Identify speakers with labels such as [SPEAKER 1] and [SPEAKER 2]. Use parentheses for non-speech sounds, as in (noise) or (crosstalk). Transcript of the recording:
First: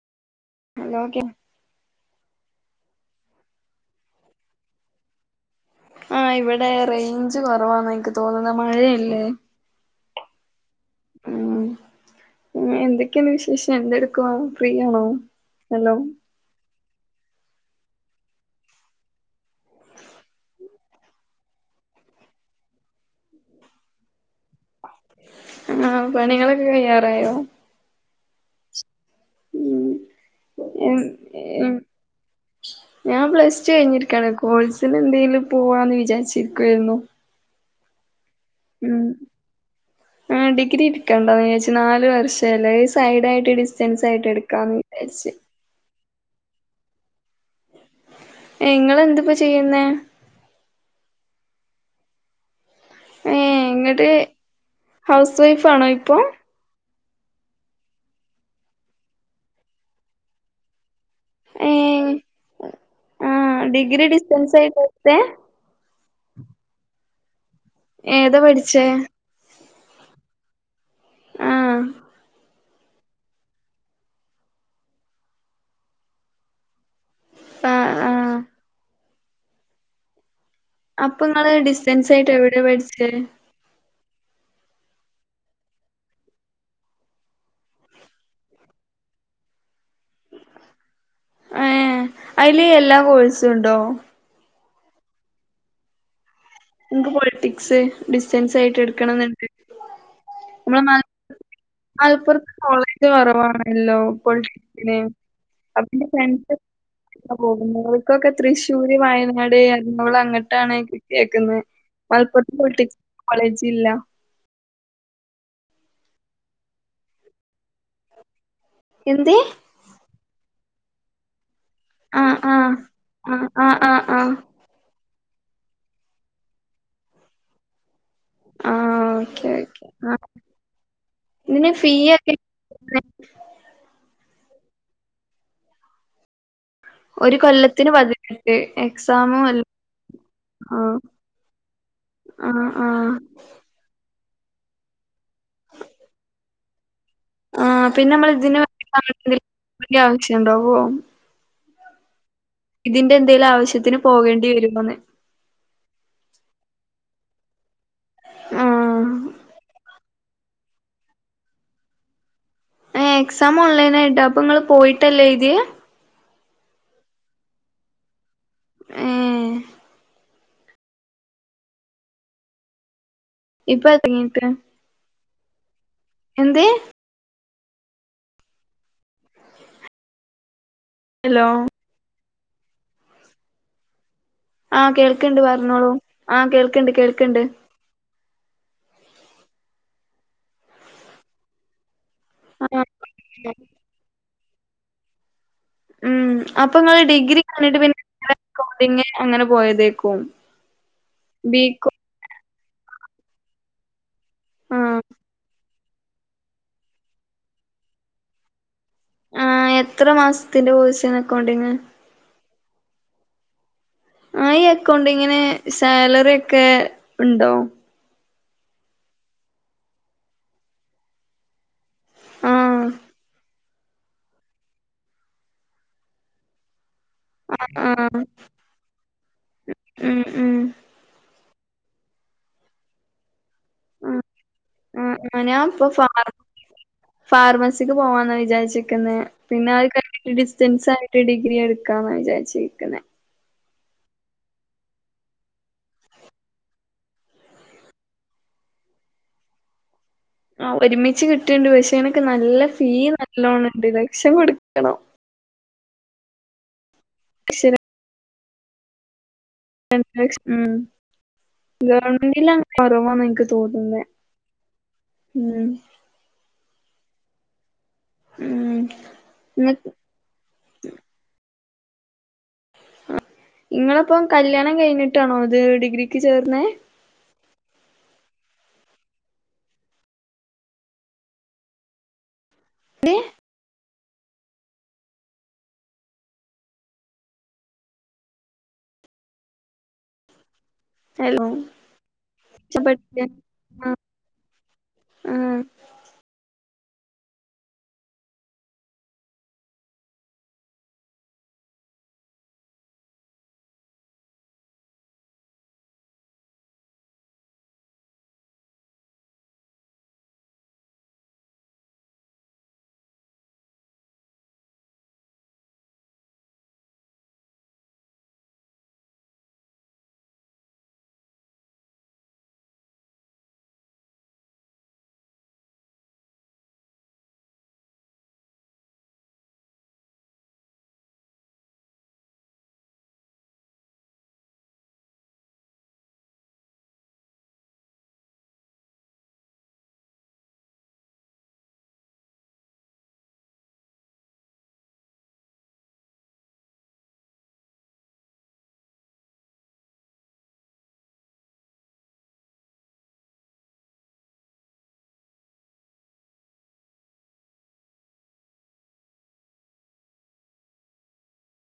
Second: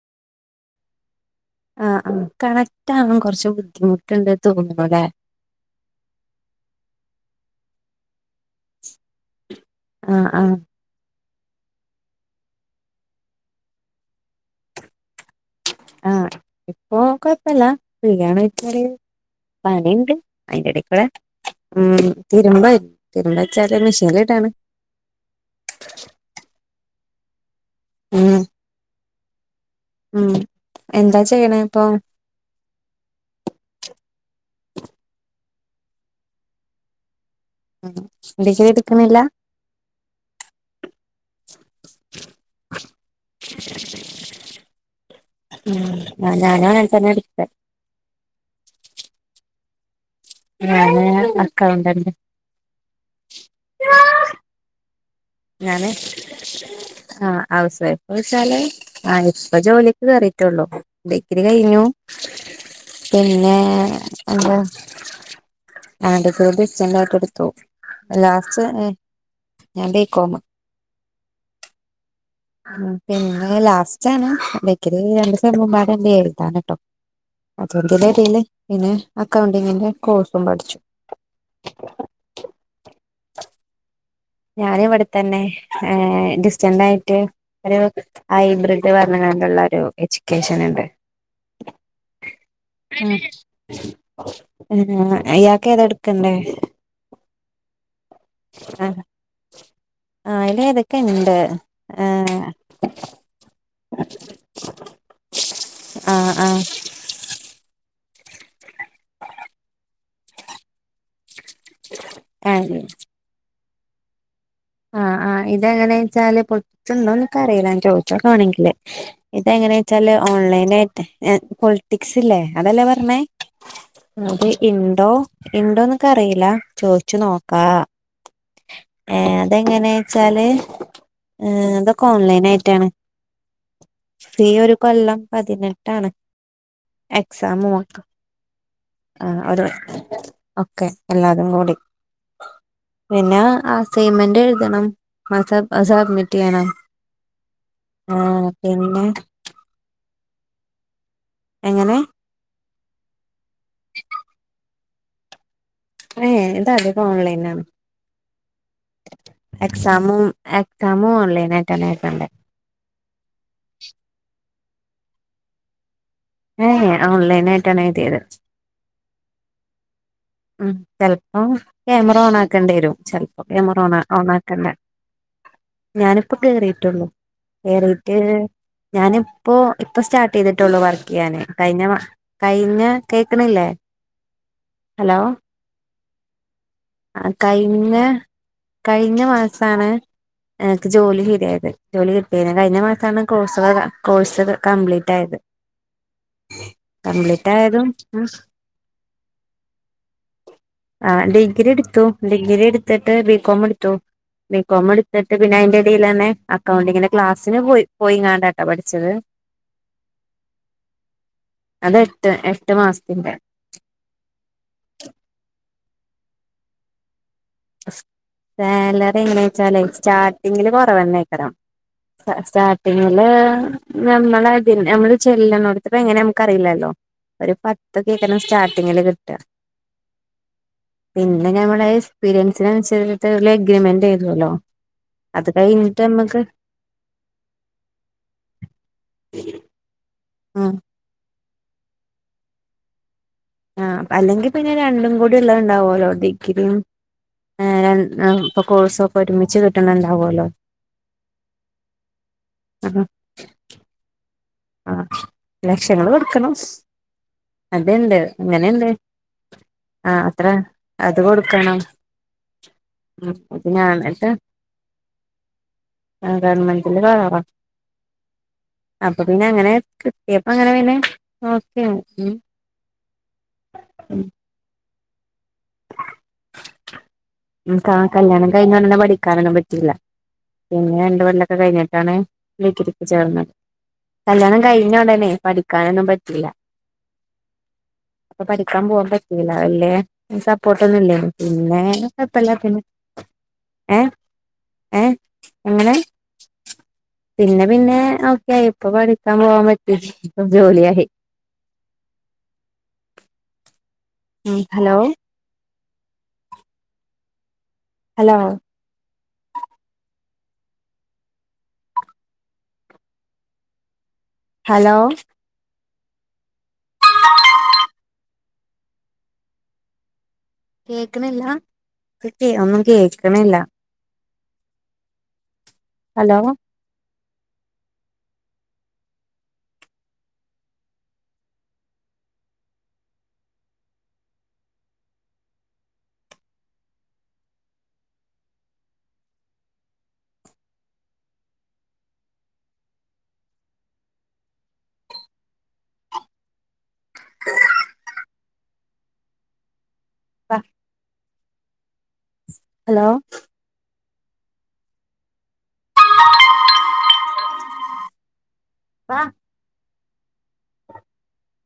[SPEAKER 1] ഹലോക്ക
[SPEAKER 2] ആഹ ആ കണക്റ്റ് ആകാൻ കുറച്ച് ബുദ്ധിമുട്ടുണ്ട് തോന്ന് ലേ
[SPEAKER 1] ആഹ ഇവിടെ റേഞ്ച് കൊറവാന്ന എനിക്ക് തോന്നുന്ന മഴയല്ലേ
[SPEAKER 2] ആ ആ
[SPEAKER 1] ഉ എന്തൊക്കെയുണ്ട്‌വിശേഷം എന്തെടുക്കവാ ഫ്രീയാണോ ഹലോ
[SPEAKER 2] ഓ കൊഴപ്പല്ല ഫ്രീയാണെച്ചാല് പണിയുണ്ട് അയിന്റെടക്കൂടെ ഉ തിരുമ്പ തിരുമ്പ വെച്ചാല് മെ ശീലട്ടാണ്
[SPEAKER 1] ആഹ് പണികളൊക്കെ (unintelligible)
[SPEAKER 2] ഉം
[SPEAKER 1] ഉം
[SPEAKER 2] ഉ എന്താ ചെയ്യണ
[SPEAKER 1] ഉം
[SPEAKER 2] ഇപ്പൊ
[SPEAKER 1] ഞാൻ പ്ലസ് ടു കഴിഞ്ഞിരിക്കയാണ് കോളസിന് എന്തെങ്കിലും പോവാന്ന് വിചാരിച്ചിരിക്കുവായിരുന്നു
[SPEAKER 2] ഉം ക്ഷെ ട് കണില്ല
[SPEAKER 1] ആ ഡിഗ്രി ഇരിക്കാണ്ടന്ന് ച്ച്‌നാല് വർഷം അല്ലേ സൈഡ ആയിട്ട് ഡിസ്റ്റൻസ് ആയിട്ട് എടുക്കാന്ന് (unintelligible)
[SPEAKER 2] ആ ഞാന്നും അങ്ങനെ തന്നെ ടിക്കാ
[SPEAKER 1] നിങ്ങെളെന്താപ്പൊ ചെയ്യുന്നേ
[SPEAKER 2] ഞാന് അക്കൗണ്ടന്റ്
[SPEAKER 1] ഏ ഇങ്ങട്ട്ഹൗസ് വൈഫാണോ ഇപ്പൊ
[SPEAKER 2] ആഹ ഹൗസ് വൈഫ് വച്ചാല് ആ ഇപ്പ ജോലിക്ക് കേറിീട്ടുള്ളൂ ഡഗ്രി കഴിഞ്ഞു
[SPEAKER 1] ഏഹ് ആ
[SPEAKER 2] പിന്നെ
[SPEAKER 1] ഡിഗ്രി ഡിസ്റ്റൻസ്
[SPEAKER 2] എന്തോ
[SPEAKER 1] ആയിട്ട് എടുത്തെ
[SPEAKER 2] അ ബിന്റ ആായിട്ട് എടുത്തു
[SPEAKER 1] ഏതാ
[SPEAKER 2] ലാസ്റ്റ്
[SPEAKER 1] പഠിച്ചേ
[SPEAKER 2] ഏഹ് ഞാൻ പീക്കോമ
[SPEAKER 1] ആഹ
[SPEAKER 2] ഉ പിന്നെ ലാസ്റ്റണ് ബക്കില് രണ്ടുസം മുമ്പാടെണ്ട് എഴുതൻ കേട്ടോ അത
[SPEAKER 1] ആ
[SPEAKER 2] എന്തല
[SPEAKER 1] ആ
[SPEAKER 2] അറില് പിന്നെ അക്കൗണ്ടിങ്ങിന്റെ കോഴ്സ്
[SPEAKER 1] അപ്പ നിങ്ങള് ഡിസ്റ്റൻസ് ആയിട്ട് എവിടെയ പേഠിച്ച
[SPEAKER 2] ഞാന ഇവിടെത്തന്നെ ഡിസ്റ്റന്റ് ആയിട്ട് ഒരു ഹൈബ്രിഡ് പറഞ്ഞ എജ്യക്കേഷൻ ഉണ്ട്
[SPEAKER 1] ഏ അതില് എല്ലാ കോഴ്സും ഉണ്ടോ
[SPEAKER 2] ആ അയാക്ക ഏതെടുക്കണ്ടേ
[SPEAKER 1] നിനിക്ക് പോൊളിറ്റിക്സ് ഡിസറ്റൻസ് ആയിട്ട് എടുക്കണെന്നണ്ട്
[SPEAKER 2] ആ ഇല തൊക്കെ ഉണ്ട് ആഹ്
[SPEAKER 1] അലപ്പുറത്ത് കോളേജ് കുറവാണല്ലോ പൊളിറ്റന് അപ്പന്റെ
[SPEAKER 2] ആഹ്
[SPEAKER 1] ഫ്രണ്ട്സ്
[SPEAKER 2] ആഹ്
[SPEAKER 1] പോകുന്നത് ഇക്കൊക്കെ തൃശ്ശൂര് വയനാട് അോള അങ്ങോട്ടാണ് മലപ്പുറ പോൊളിക് കോളേജ് ഇല്ല
[SPEAKER 2] ആഹ് ആഹ ഇതെങ്ങനെയാ വെച്ചാല് പൊട്ടുണ്ടോ എന്നൊക്കെ അറിയില്ല ഞാൻ ചോദിച്ചോക്കാണെങ്കിൽ
[SPEAKER 1] എന്തേ
[SPEAKER 2] ഇതെങ്ങനെ വച്ചാല് ഓൺലൈനായിട്ട്
[SPEAKER 1] ആഹ്
[SPEAKER 2] ക്ല്ലേ
[SPEAKER 1] ആഹ്
[SPEAKER 2] അതല്ലേ
[SPEAKER 1] ആഹ് ആഹ് ആഹ് ആഹ്
[SPEAKER 2] പറഞ്ഞേത് ഇൻഡോ ഉണ്ടോന്നൊക്കെ അറിയില്ല ചോദിച്ചു നോക്കാ
[SPEAKER 1] ആഹ്
[SPEAKER 2] ഏ
[SPEAKER 1] ഓക്കെ ഓക്കെ
[SPEAKER 2] അതെങ്ങനാ
[SPEAKER 1] ആഹ്
[SPEAKER 2] വെച്ചാല് ഏ
[SPEAKER 1] ഇതിന് ഫീ
[SPEAKER 2] അതൊക്കെ
[SPEAKER 1] ഒക്കെ
[SPEAKER 2] ഓൺലൈൻ ആയിട്ടാണ്
[SPEAKER 1] എത്രയാ?
[SPEAKER 2] ശത്രീ ഒരു കൊല്ലം പതിനെട്ടാണ്
[SPEAKER 1] ഒരു കൊല്ലത്തിന് വതിട്ട്
[SPEAKER 2] ആ ഒരു ഓക്കെ
[SPEAKER 1] ആഹ്
[SPEAKER 2] എല്ലാതും കൂടി
[SPEAKER 1] ആഹ് ആഹ്
[SPEAKER 2] പിന്നെ ആ സീമെന്റ് എഴുതണം മസബ് അസാബ്ിട്ടിയണം
[SPEAKER 1] ആ പിന്നെ നമ്മൾ ഇതിന് വേണ്ട വ ആവശ്യുണ്ടാവോ
[SPEAKER 2] എങ്ങനെ
[SPEAKER 1] ഇതിറെ എന്തേലും ആവശ്യത്തിന് പോകേണ്ടി വരുമോെന്ന്
[SPEAKER 2] ഏ ഇതാ അധ ഓൺലൈന
[SPEAKER 1] ആഹ്
[SPEAKER 2] സമൂം സമൂവുംല്ലേട്ടന ആക്കണ്ട്
[SPEAKER 1] ഏഹ് എക്സാം ഓൺലൈൻ ആയിട്ടാ അപ്പൊ ഇങ്ങള് പോയിട്ടല്ലേ ഇത്
[SPEAKER 2] ഏ ഓലൈൻ യിട്ടന്നെ ഇതിത്
[SPEAKER 1] ആഏ
[SPEAKER 2] ഉ ചിലപ്പോം ക്യാമറ ഓൺ ആക്കേണ്ടി വരും ചപ്പോ
[SPEAKER 1] ഇപ്പൊ
[SPEAKER 2] മറോണ
[SPEAKER 1] എറങ്ങീട്ട്
[SPEAKER 2] ഓണക്കന്നെ ഞാനിപ്പോ
[SPEAKER 1] എന്ത്
[SPEAKER 2] കേറീട്ടുള്ളൂ കേറിയിട്ട് ഞാനിപ്പോ ഇപ്പൊ സ്റ്റാർട്ട് ചെയ്തിട്ടുള്ളു വർക്ക് ചെയ്യാന്േ
[SPEAKER 1] ഹലോ
[SPEAKER 2] കഴിഞ്ഞ കഴിഞ്ഞ കേക്കണില്ലേ
[SPEAKER 1] ആഹ്
[SPEAKER 2] ഹലോ
[SPEAKER 1] കേൾക്കണ്ട് പറഞ്ഞോളൂ ആഹ കേൾക്കണ്ട്
[SPEAKER 2] ആ
[SPEAKER 1] കേൾക്കണ്ട്
[SPEAKER 2] കഴിഞ്ഞ കഴിഞ്ഞ മാസമാണ് എനക്ക് ജോലി ചെയരയത് ജോലി കിട്ടിയരുന്നു കഴിഞ്ഞ മാസമാണ്
[SPEAKER 1] ആഹ്
[SPEAKER 2] കോഴ്സ കോഴ്സ് കംപ്ലീറ്റ് ആയത്
[SPEAKER 1] ഉം അപ്പൊ നിൾ ഡിഗ്രി
[SPEAKER 2] കംപ്ലീറ്റ്
[SPEAKER 1] കണിട്ട്
[SPEAKER 2] ആയതും ഉം
[SPEAKER 1] പിന്നെോഡ അങ്ങനെ പോയതേക്കും
[SPEAKER 2] ആഹ ഡിഗ്രി
[SPEAKER 1] ബികോം
[SPEAKER 2] എടുത്തു ഡിഗ്രി എടുത്തിട്ട് ബികോം എടുത്തു ബികോം
[SPEAKER 1] ആഹ്
[SPEAKER 2] എടുത്തിട്ട് പിന്നെ അതിന്റെ ഇടയിൽ തന്നെ അക്കൗണ്ടിങ്ങിന്റെ ക്ലാസ്സിന് പോയി പോയിങ്ങണ്ടാട്ട പഠിച്ച
[SPEAKER 1] ആ എത്ര മാസത്തിന്റെ പോഴസ നക്കണ്ടങ്
[SPEAKER 2] ഇഷ്ടമാസന്റെ
[SPEAKER 1] ആ ഈ അക്കൗണ്ട് ഇങ്ങനെ സാലറി ഒക്കെ ഉണ്ടോ
[SPEAKER 2] സാലറി എങ്ങനെ വെച്ചാലേ സ്റ്റാർട്ടിങ്ങില് കൊറവ തന്നക്കരാാം സ്റ്റ
[SPEAKER 1] ആഹ്
[SPEAKER 2] സ്റ്റാർട്ടിങ്ങില് നമ്മളതിൽ നമ്മള് ചെല്ല് നോട്ത്പങ്ങനെ നമുക്ക്റിയില്ലല്ലോ ഒരു
[SPEAKER 1] ആഹ്
[SPEAKER 2] പത്ത്
[SPEAKER 1] ആഹ്
[SPEAKER 2] കേക്കന സ്റ്റാർട്ടിങ്ങില് കിട്ട
[SPEAKER 1] ഉം ഉം
[SPEAKER 2] പിൻ ന്നെ ഞമ്മളെ എക്സ്പീരിയൻസിനൻസരിച്ട്ട് ലെഗ്രിമെന്റ്
[SPEAKER 1] ആഹ്
[SPEAKER 2] യ്തോല്ലോ
[SPEAKER 1] ആഹ് ഞ ഞാൻ ഇപ്പൊ ഫാറൊ ഫാർമസിക്ക് പോവാന്ന വിചാരിച്ചിക്ന്നേ പിന്നെ അഹ് കൈ
[SPEAKER 2] ആഹ്
[SPEAKER 1] ഡിസ്റ്റൻസ് ആയിട്ട് ഡിഗ്രി എടുക്കാന്ന വിചാരിച്ചിരിക്ന്നെ
[SPEAKER 2] ആഹ് അല്ലെങ്കി പിന്നെ രണ്ടും കൂടി ഇള്ളേഹ്ണ്ടാവോലോ ഡിഗ്രിം ഏഹ് രൺ ഏ പൊ കോഴ്സൊക്കെ ഒരുമിച്ച് കിട്ട്ണെണ്ടാ
[SPEAKER 1] ആഹ് ഒരുമിച്ച് കിട്ട്ണ്ട് പക്ഷെ അയ്നൊക്കെ നല്ല ഫീ നല്ലോണണ്ട് ലക്ഷം കൊടു
[SPEAKER 2] ആ
[SPEAKER 1] ക്യണോ
[SPEAKER 2] ലക്ഷങ്ങള് കൊടുക്കണം
[SPEAKER 1] ലക്ഷം
[SPEAKER 2] അത്ണ്ട് അങ്ങനെണ്ട്
[SPEAKER 1] രണ്ട്
[SPEAKER 2] ആഹ്
[SPEAKER 1] ലക്ഷം
[SPEAKER 2] അത്ര
[SPEAKER 1] ഉം
[SPEAKER 2] അത് കൊടുക്കണം
[SPEAKER 1] ഗവൺമെന്റിൽ അങ്ങനെ കുറവാന്ന്
[SPEAKER 2] ഉം
[SPEAKER 1] എനിക്ക്
[SPEAKER 2] ഇത് ഞാൻ
[SPEAKER 1] തോന്നുന്നേ
[SPEAKER 2] ന്ന്ട്ട്
[SPEAKER 1] ഉം
[SPEAKER 2] ആഹ് ഗവൺമെന്റില് കേറ
[SPEAKER 1] ഉം
[SPEAKER 2] പ്പം പിന്നെ അങ്ങനെ
[SPEAKER 1] നി
[SPEAKER 2] കിട്ടയപ്പങ്ങനെ പിന്നെ നോക്ക ഉം
[SPEAKER 1] ഉം ഇങ്ങളപ്പം കല്യാണം കഴിഞ്ഞിട്ടാണോ ഇത് ഡിഗ്രിക്ക് ചേർന്നേ
[SPEAKER 2] ൻകാ കല്യാണം കഴിഞൊടെനെ പഠിക്കാനൊന്നും പറ്റിയില്ല. പിന്നെ രണ്ട് വല്ലോക്കെ കഴിഞ്ഞിട്ടാണ് ഡിഗ്രിക് ചേർന്നത്. കല്ല്യാണം കഴിഞ്ഞോടനെ പഠിക്കാനൊന്നും പറ്റില്ല അപ്പൊ പരിക്കാൻ പോവാൻ പറ്റീല വല്യേ സപ്പോട്ടൊന്നുംല്ലേനി
[SPEAKER 1] ഹലോ
[SPEAKER 2] പിന്നെ പ്പല്ല പിന്നെ
[SPEAKER 1] ആ
[SPEAKER 2] ഏഹ് ഏഹ്
[SPEAKER 1] ആ
[SPEAKER 2] എങ്ങനെ പിന്നെ പിന്നെ ഓക്കേയി ഇപ്പൊ പഠിക്കാൻ പോവാൻ പറ്റി പ്പോ ജോലിയായി. ഉം ഹലോ ഹലോ ഹലോ കേക്ക്ണില്ലാ ഇല്ല്യയ് ഒന്നും കേക്ക്ണില്ല ഹലോ ഹലോ